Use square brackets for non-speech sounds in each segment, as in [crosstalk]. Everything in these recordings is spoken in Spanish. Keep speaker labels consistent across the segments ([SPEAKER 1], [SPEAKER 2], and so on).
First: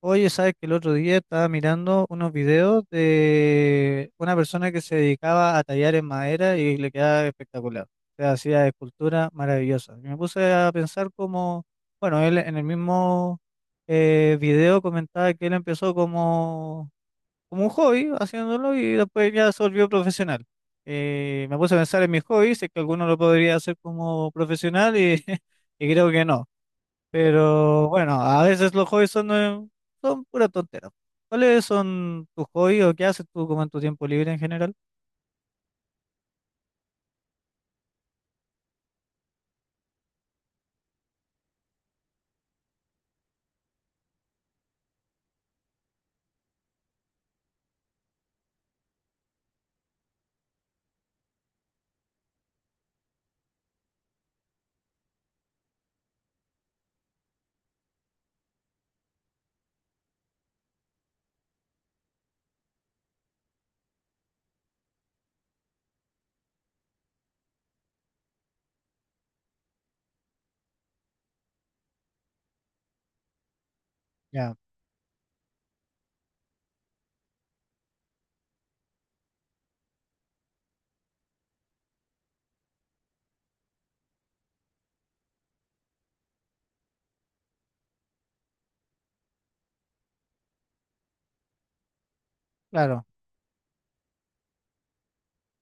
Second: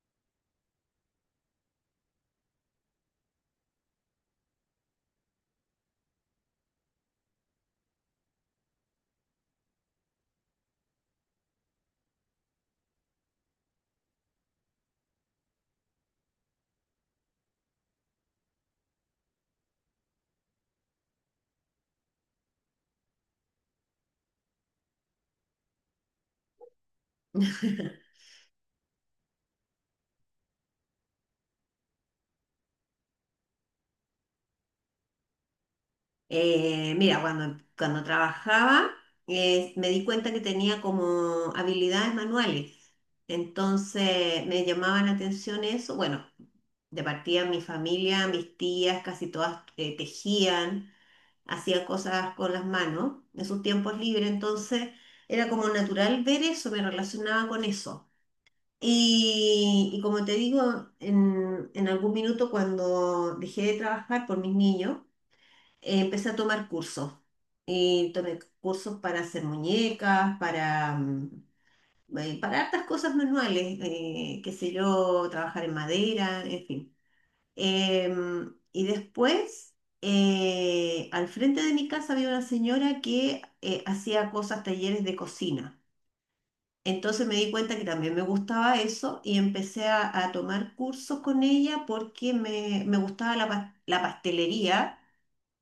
[SPEAKER 1] Oye, ¿sabes que el otro día estaba mirando unos videos de una persona que se dedicaba a tallar en madera y le quedaba espectacular? O sea, hacía esculturas maravillosas. Y me puse a pensar como, bueno, él en el mismo video comentaba que él empezó como, como un hobby haciéndolo y después ya se volvió profesional. Me puse a pensar en mis hobbies, si es que alguno lo podría hacer como profesional y, [laughs] y creo que no. Pero bueno,
[SPEAKER 2] [laughs]
[SPEAKER 1] a veces los hobbies son, son pura tontera. ¿Cuáles son tus hobbies o qué haces tú como en tu tiempo libre en general?
[SPEAKER 2] Mira, cuando trabajaba me di cuenta que tenía como habilidades manuales. Entonces me llamaba la atención eso. Bueno, de partida mi familia, mis tías, casi todas tejían, hacían cosas con las manos en sus tiempos libres. Entonces era como natural ver eso, me relacionaba con eso. Y como te digo, en algún minuto cuando dejé de trabajar por mis niños, empecé a tomar cursos. Y tomé cursos para hacer muñecas, para hartas cosas manuales, qué
[SPEAKER 1] Ya,
[SPEAKER 2] sé yo, trabajar en madera, en fin. Y después, al frente de mi casa había una señora que hacía cosas, talleres de cocina. Entonces me di cuenta que también me gustaba eso y empecé a tomar cursos con ella porque me
[SPEAKER 1] claro,
[SPEAKER 2] gustaba la, la pastelería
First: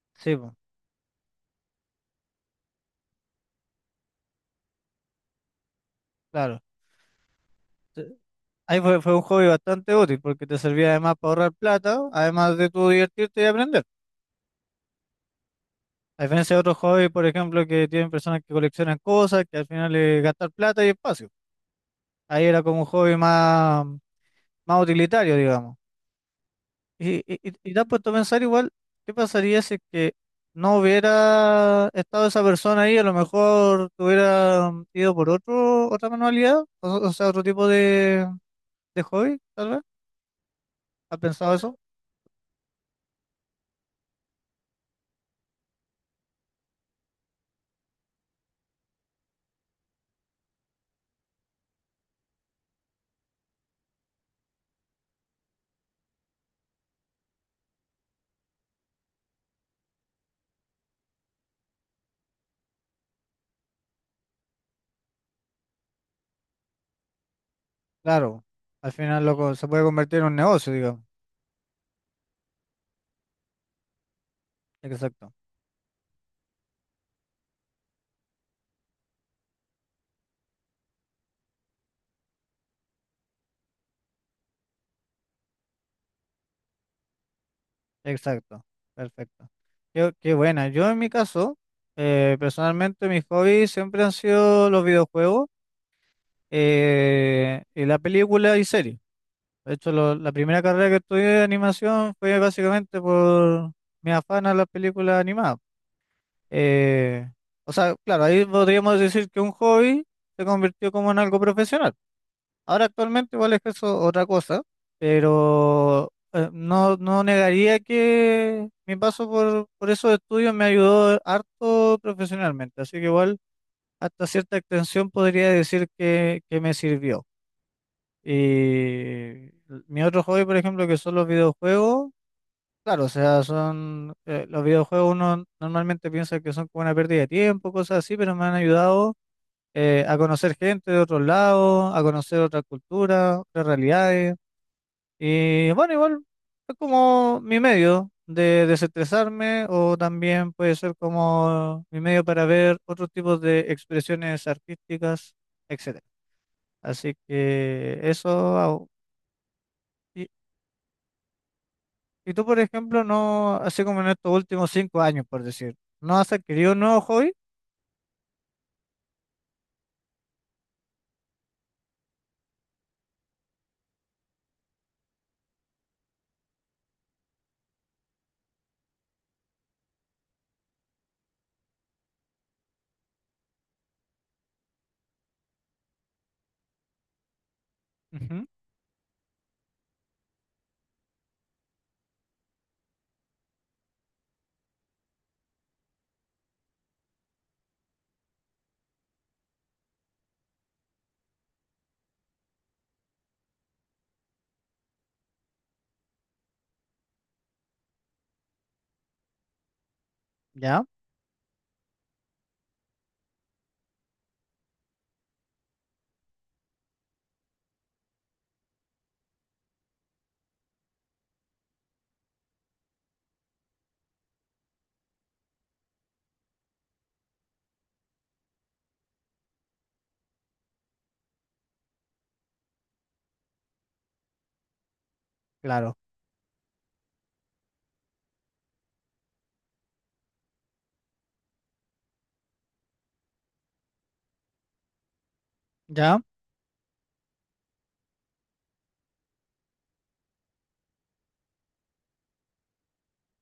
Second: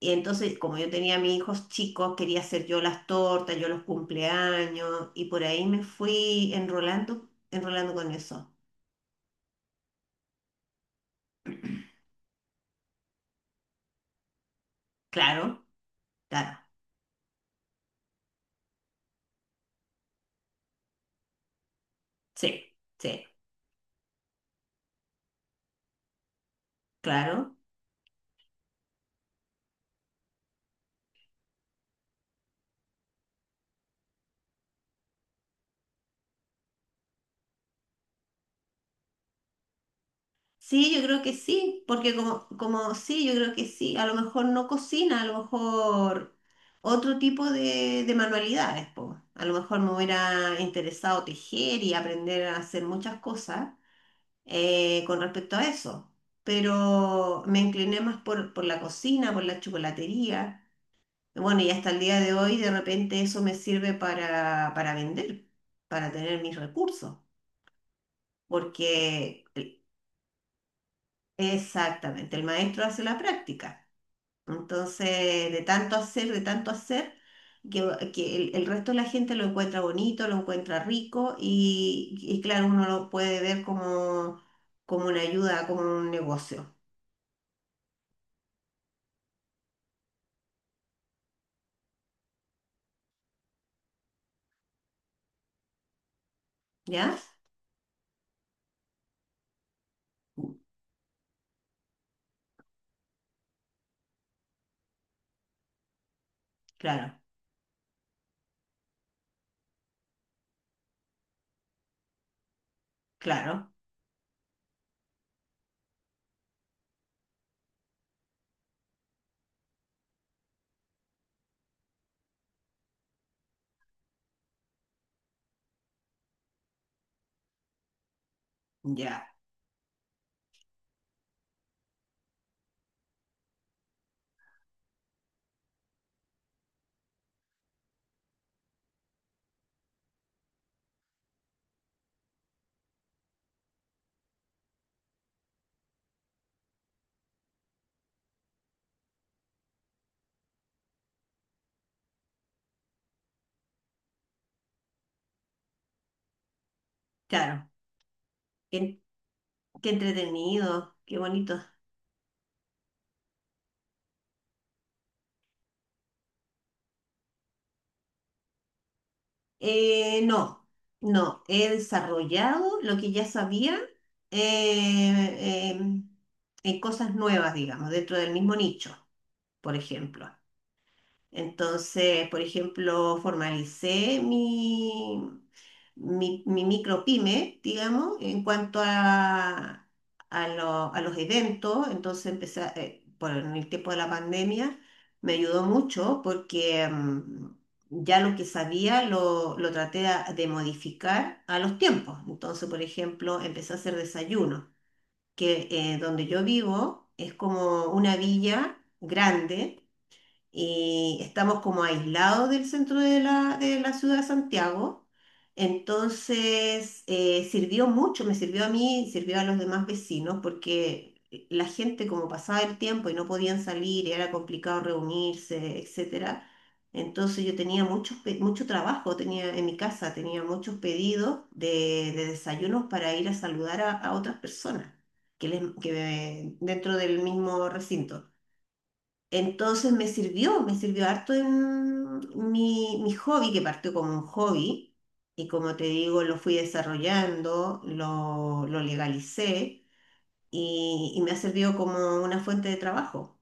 [SPEAKER 2] y
[SPEAKER 1] sí, po,
[SPEAKER 2] entonces, como yo tenía a mis hijos chicos, quería hacer yo las tortas, yo los cumpleaños, y por ahí me fui
[SPEAKER 1] claro.
[SPEAKER 2] enrolando, enrolando con
[SPEAKER 1] Te-
[SPEAKER 2] eso.
[SPEAKER 1] Ahí fue, fue un hobby bastante útil porque te servía además para ahorrar plata, además de tú divertirte y aprender.
[SPEAKER 2] Claro,
[SPEAKER 1] A diferencia
[SPEAKER 2] claro,
[SPEAKER 1] de otros hobbies, por ejemplo, que tienen personas que coleccionan cosas, que al final es gastar plata y espacio. Ahí era
[SPEAKER 2] sí,
[SPEAKER 1] como un hobby
[SPEAKER 2] sí,
[SPEAKER 1] más, más utilitario, digamos. Y, y, y
[SPEAKER 2] claro.
[SPEAKER 1] y te has puesto a pensar igual, ¿qué pasaría si es que no hubiera estado esa persona ahí? A lo mejor te hubiera ido por otro, otra manualidad, o sea, otro tipo de hobby, tal vez.
[SPEAKER 2] Sí, yo
[SPEAKER 1] ¿Has
[SPEAKER 2] creo que
[SPEAKER 1] pensado eso?
[SPEAKER 2] sí, porque como, como sí, yo creo que sí, a lo mejor no cocina, a lo mejor otro tipo de manualidades, po. A lo mejor me hubiera interesado tejer y aprender a hacer muchas cosas con respecto a eso. Pero me incliné más por la cocina, por la chocolatería. Bueno, y hasta el día de hoy de repente eso me sirve para vender, para tener mis recursos,
[SPEAKER 1] Claro, al final
[SPEAKER 2] porque
[SPEAKER 1] loco, se puede convertir en un negocio, digo.
[SPEAKER 2] exactamente, el maestro hace la práctica.
[SPEAKER 1] Exacto,
[SPEAKER 2] Entonces, de tanto hacer, que, que el resto de la gente lo encuentra bonito, lo encuentra rico y claro, uno lo puede ver como, como una ayuda, como un negocio,
[SPEAKER 1] exacto, perfecto. Qué, qué buena. Yo en mi caso, personalmente mis hobbies siempre han sido los videojuegos
[SPEAKER 2] ¿ya?
[SPEAKER 1] y la película y series. De hecho, la primera carrera que estudié de animación fue básicamente por mi afán a las películas animadas.
[SPEAKER 2] Claro,
[SPEAKER 1] Eh, o sea, claro, ahí podríamos decir que un hobby se convirtió como en algo profesional. Ahora actualmente igual es
[SPEAKER 2] claro,
[SPEAKER 1] eso otra cosa, pero no, no negaría que mi paso por esos estudios me ayudó harto profesionalmente. Así que igual hasta cierta extensión podría decir que me sirvió.
[SPEAKER 2] ya,
[SPEAKER 1] Y mi otro hobby, por ejemplo, que son los videojuegos, claro, o sea, son los videojuegos uno normalmente piensa que son como una pérdida de tiempo, cosas así, pero me han ayudado a conocer gente de otros lados, a conocer otras culturas, otras realidades. Y bueno, igual es como mi medio de desestresarme o también puede ser como mi medio para ver otros tipos de expresiones artísticas, etcétera. Así
[SPEAKER 2] claro.
[SPEAKER 1] que eso hago.
[SPEAKER 2] Qué, qué entretenido, qué bonito.
[SPEAKER 1] Y tú, por ejemplo, no, así como en estos últimos 5 años, por decir, ¿no has adquirido un nuevo hobby?
[SPEAKER 2] No, no, he desarrollado lo que ya sabía eh, eh, en cosas nuevas, digamos, dentro del mismo nicho, por ejemplo. Entonces, por ejemplo, formalicé mi micropyme, digamos, en
[SPEAKER 1] Ujú.
[SPEAKER 2] cuanto a, a los eventos. Entonces, empecé, por en el tiempo de la pandemia, me ayudó mucho porque ya lo que sabía lo traté de modificar a los tiempos. Entonces, por ejemplo, empecé a hacer desayuno, que donde yo vivo es como una villa grande
[SPEAKER 1] Ya,
[SPEAKER 2] y estamos como aislados del centro de la ciudad de Santiago. Entonces, sirvió mucho, me sirvió a mí, sirvió a los demás vecinos, porque la gente como pasaba el tiempo y no podían salir, y era complicado reunirse, etcétera. Entonces yo tenía muchos, mucho trabajo, tenía en mi casa, tenía muchos pedidos de desayunos para ir a saludar a otras personas que, que,
[SPEAKER 1] claro,
[SPEAKER 2] dentro del mismo recinto. Entonces me sirvió harto en mi, mi hobby, que partió como un hobby, y como te
[SPEAKER 1] ya,
[SPEAKER 2] digo, lo fui desarrollando, lo legalicé, y me ha servido como una fuente de trabajo.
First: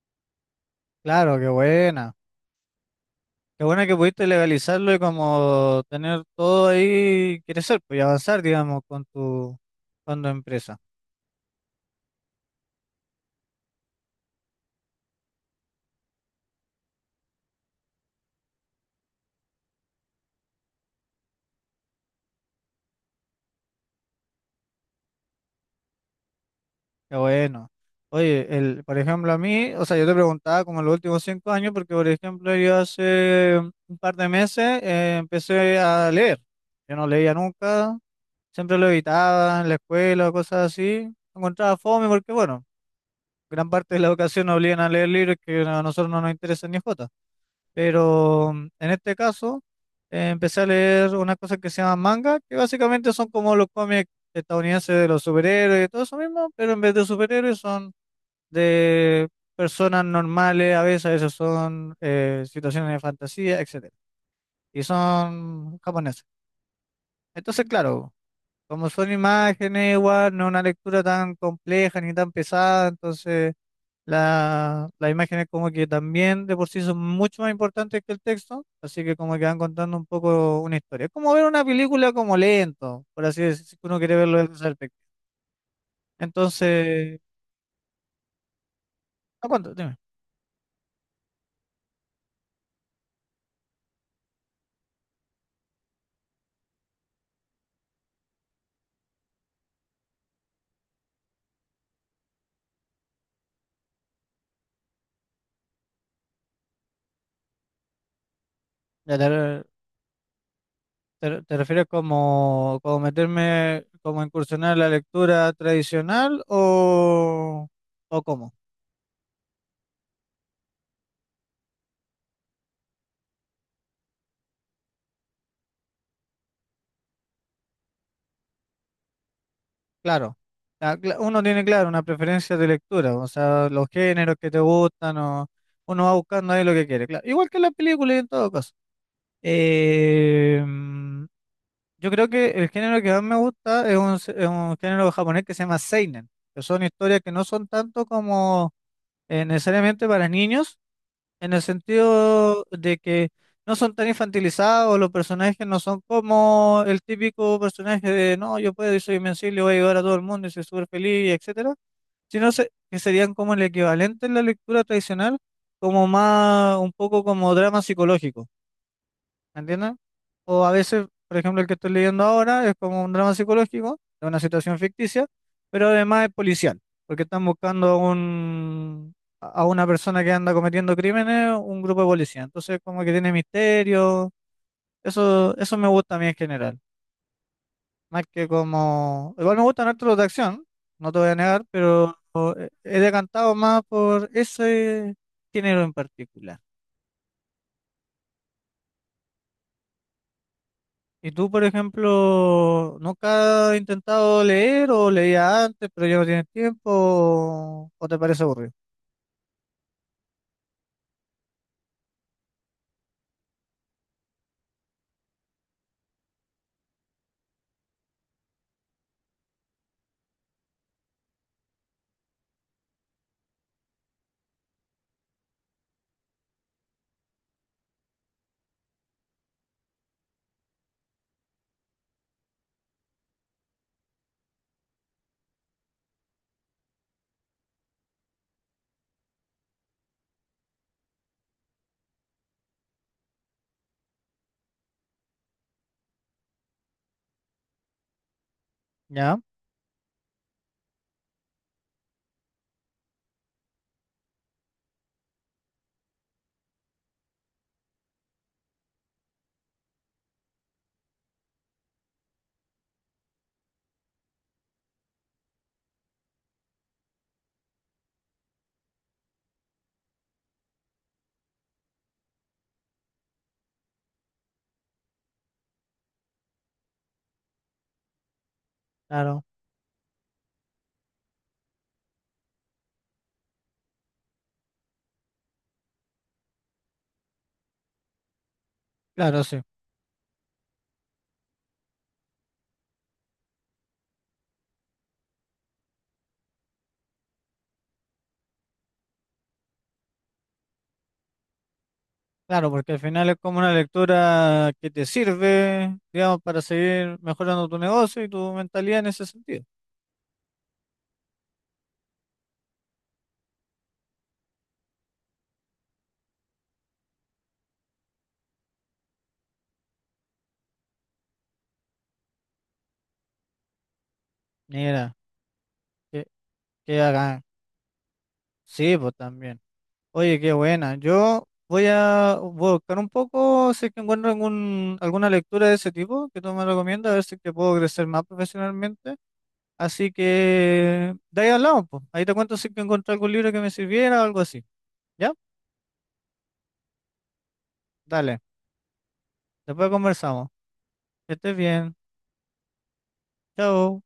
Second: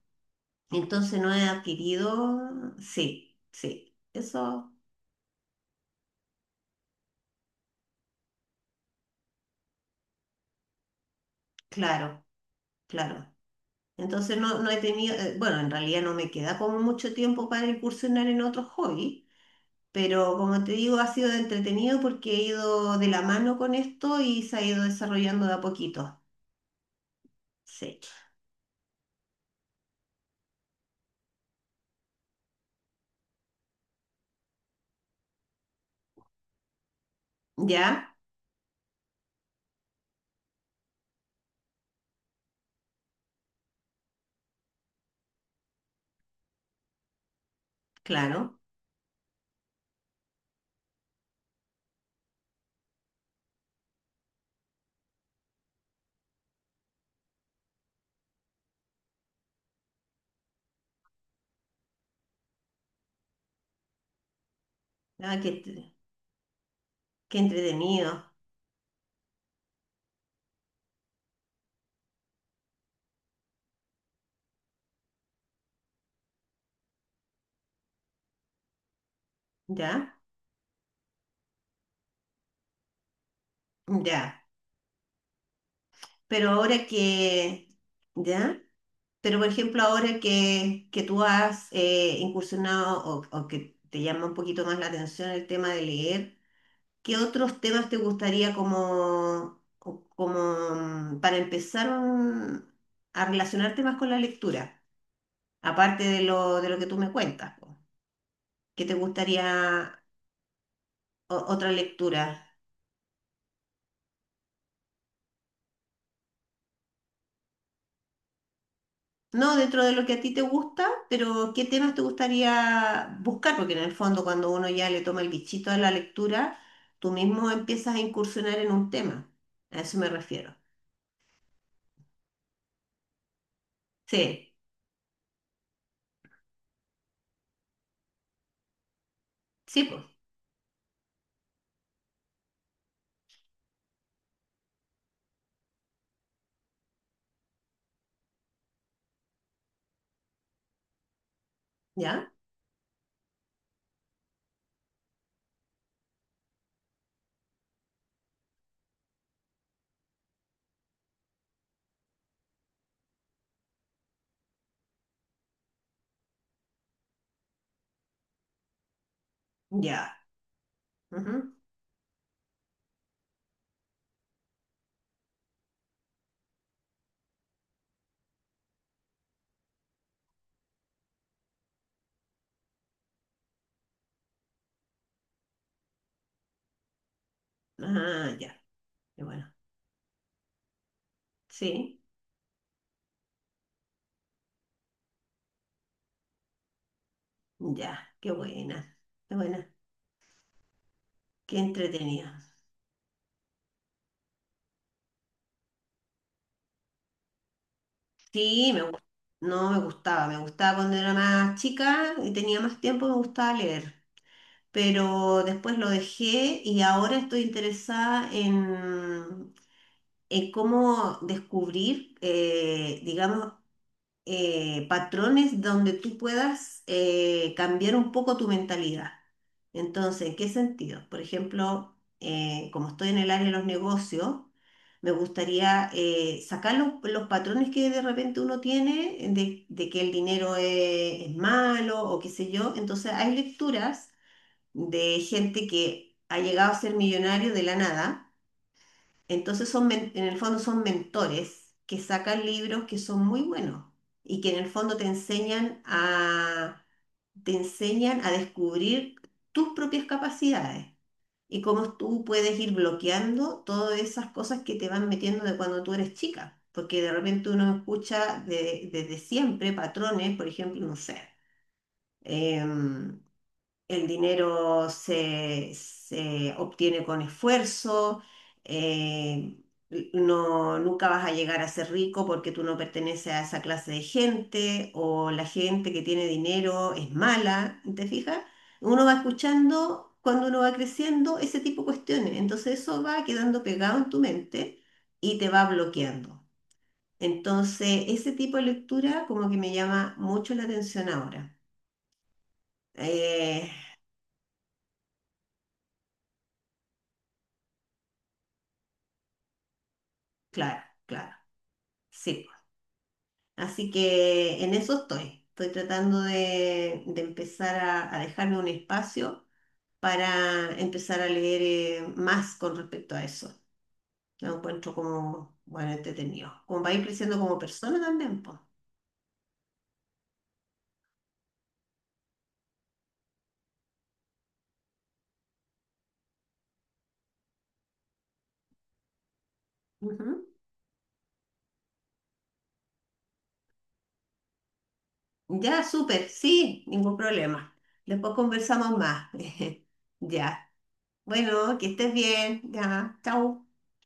[SPEAKER 2] Entonces no
[SPEAKER 1] claro,
[SPEAKER 2] he
[SPEAKER 1] qué buena.
[SPEAKER 2] adquirido, sí,
[SPEAKER 1] Qué buena que
[SPEAKER 2] sí,
[SPEAKER 1] pudiste
[SPEAKER 2] eso,
[SPEAKER 1] legalizarlo y como tener todo ahí, crecer, pues y avanzar, digamos, con tu empresa.
[SPEAKER 2] claro, claro. Entonces no, no he tenido, bueno, en realidad no me queda como mucho tiempo para incursionar en otros hobbies. Pero como te digo, ha sido entretenido porque he ido de la mano con esto y se ha ido desarrollando de a poquito.
[SPEAKER 1] Qué bueno.
[SPEAKER 2] Sí.
[SPEAKER 1] Oye, el, por ejemplo, a mí, o sea, yo te preguntaba como en los últimos 5 años, porque, por ejemplo, yo hace un par de meses empecé a leer. Yo no leía nunca,
[SPEAKER 2] Ya,
[SPEAKER 1] siempre lo evitaba en la escuela o cosas así. Lo encontraba fome porque, bueno, gran parte de la educación nos obligan a leer libros que a nosotros no nos interesan ni jota. Pero
[SPEAKER 2] claro.
[SPEAKER 1] en este caso, empecé a leer unas cosas que se llaman manga, que básicamente son como los cómics estadounidenses de los superhéroes y todo eso mismo, pero en vez de superhéroes son de personas normales, a veces son situaciones de fantasía, etcétera. Y
[SPEAKER 2] Ah,
[SPEAKER 1] son japoneses.
[SPEAKER 2] qué
[SPEAKER 1] Entonces, claro.
[SPEAKER 2] entretenido.
[SPEAKER 1] Como son imágenes, igual, no es una lectura tan compleja ni tan pesada, entonces la, las imágenes como que también de por sí son mucho más importantes que el texto, así que como que van contando un
[SPEAKER 2] Ya,
[SPEAKER 1] poco una historia. Es como ver una película como lento, por así decirlo, si uno quiere verlo
[SPEAKER 2] ya.
[SPEAKER 1] desde esa perspectiva.
[SPEAKER 2] Pero ahora
[SPEAKER 1] Entonces,
[SPEAKER 2] que, ya. Pero
[SPEAKER 1] ¿a
[SPEAKER 2] por
[SPEAKER 1] cuánto?
[SPEAKER 2] ejemplo,
[SPEAKER 1] Dime.
[SPEAKER 2] ahora que tú has incursionado o que te llama un poquito más la atención el tema de leer. ¿Qué otros temas te gustaría como, como para empezar a relacionarte más con la lectura? Aparte de lo que tú me cuentas, po. ¿Qué te
[SPEAKER 1] Ya te, re-
[SPEAKER 2] gustaría
[SPEAKER 1] ¿Te
[SPEAKER 2] otra
[SPEAKER 1] refieres
[SPEAKER 2] lectura?
[SPEAKER 1] como, como meterme, como incursionar en la lectura tradicional o cómo?
[SPEAKER 2] No dentro de lo que a ti te gusta, pero ¿qué temas te gustaría buscar? Porque en el fondo cuando uno ya le toma el bichito a la lectura, tú mismo empiezas a incursionar en un tema. A eso me
[SPEAKER 1] Claro,
[SPEAKER 2] refiero.
[SPEAKER 1] ah, uno tiene claro una preferencia de lectura, o sea, los géneros que
[SPEAKER 2] Sí,
[SPEAKER 1] te gustan, o uno va buscando ahí lo que quiere, claro. Igual que en las películas y en todo caso.
[SPEAKER 2] sí, pues,
[SPEAKER 1] Eh, mm, yo creo que el género que más me gusta es un, es un género japonés que se llama seinen, que son historias que no son tanto como necesariamente para niños, en el
[SPEAKER 2] ¿ya?
[SPEAKER 1] sentido de que no son tan infantilizados, los personajes no son como el típico personaje de no, yo puedo y soy invencible, voy a ayudar a todo el mundo y soy súper feliz, etcétera, sino que serían como el equivalente en la lectura tradicional, como más, un poco como drama psicológico, ¿entiendes?
[SPEAKER 2] Ya.
[SPEAKER 1] O a veces, por
[SPEAKER 2] Ujú.
[SPEAKER 1] ejemplo, el que estoy leyendo ahora es como un drama psicológico, de una situación ficticia, pero además es policial, porque están buscando a un, a una persona que anda cometiendo crímenes, un grupo de policía. Entonces, como que tiene misterio. Eso me gusta a mí en general. Más
[SPEAKER 2] Ah,
[SPEAKER 1] que
[SPEAKER 2] ya. Qué
[SPEAKER 1] como.
[SPEAKER 2] bueno.
[SPEAKER 1] Igual me gustan harto los de acción, no te voy a negar,
[SPEAKER 2] Sí.
[SPEAKER 1] pero he decantado más por ese género en particular.
[SPEAKER 2] Ya, qué buena, qué buena,
[SPEAKER 1] ¿Y tú,
[SPEAKER 2] qué
[SPEAKER 1] por
[SPEAKER 2] entretenida.
[SPEAKER 1] ejemplo, nunca has intentado leer o leía antes, pero ya no tienes tiempo o te parece aburrido?
[SPEAKER 2] Sí, no me gustaba, me gustaba cuando era más chica y tenía más tiempo, me gustaba leer, pero después lo dejé y ahora estoy interesada en cómo descubrir, digamos, patrones donde tú puedas cambiar un poco tu mentalidad. Entonces, ¿en qué sentido? Por ejemplo, como estoy en el área de los negocios, me gustaría sacar los patrones que de repente uno tiene de que el dinero es malo o qué sé yo. Entonces, hay lecturas de gente que ha llegado a ser millonario de la nada,
[SPEAKER 1] Ya,
[SPEAKER 2] entonces son, en el fondo son mentores que sacan libros que son muy buenos y que en el fondo te enseñan a descubrir tus propias capacidades y cómo tú puedes ir bloqueando todas esas cosas que te van metiendo de cuando tú eres chica. Porque de repente uno escucha desde siempre patrones, por ejemplo, no sé. em, el dinero se, se obtiene con esfuerzo,
[SPEAKER 1] claro,
[SPEAKER 2] eh, no, nunca vas a llegar a ser rico porque tú no perteneces a esa clase de gente o la gente que tiene dinero es mala, ¿te fijas? Uno va
[SPEAKER 1] claro, sí.
[SPEAKER 2] escuchando cuando uno va creciendo ese tipo de cuestiones, entonces eso va quedando pegado en tu mente y te va bloqueando. Entonces, ese tipo de lectura como que me llama mucho la atención ahora.
[SPEAKER 1] Claro, porque al final es como
[SPEAKER 2] Eh,
[SPEAKER 1] una lectura que te sirve, digamos, para seguir mejorando tu negocio y tu mentalidad en ese sentido.
[SPEAKER 2] claro, claro. Sí. Así que en eso estoy. Estoy tratando de empezar a dejarme un espacio para empezar a leer más con respecto a eso. Lo encuentro
[SPEAKER 1] Mira,
[SPEAKER 2] como, bueno,
[SPEAKER 1] que,
[SPEAKER 2] entretenido. Como va a
[SPEAKER 1] que
[SPEAKER 2] ir creciendo
[SPEAKER 1] hagan.
[SPEAKER 2] como persona también, pues.
[SPEAKER 1] Sí, pues también. Oye, qué buena. Yo voy a voy a buscar un poco si es que encuentro algún, alguna lectura de ese tipo que tú me recomiendas, a ver si es que puedo crecer más profesionalmente. Así
[SPEAKER 2] Ujú.
[SPEAKER 1] que de ahí hablamos, pues. Ahí te cuento si que encontré algún libro que me sirviera o algo así. ¿Ya?
[SPEAKER 2] Ya, súper, sí, ningún problema. Después
[SPEAKER 1] Dale.
[SPEAKER 2] conversamos más. [laughs]
[SPEAKER 1] Después conversamos.
[SPEAKER 2] Ya.
[SPEAKER 1] Que estés
[SPEAKER 2] Bueno, que
[SPEAKER 1] bien.
[SPEAKER 2] estés bien. Ya, chao.
[SPEAKER 1] Chao.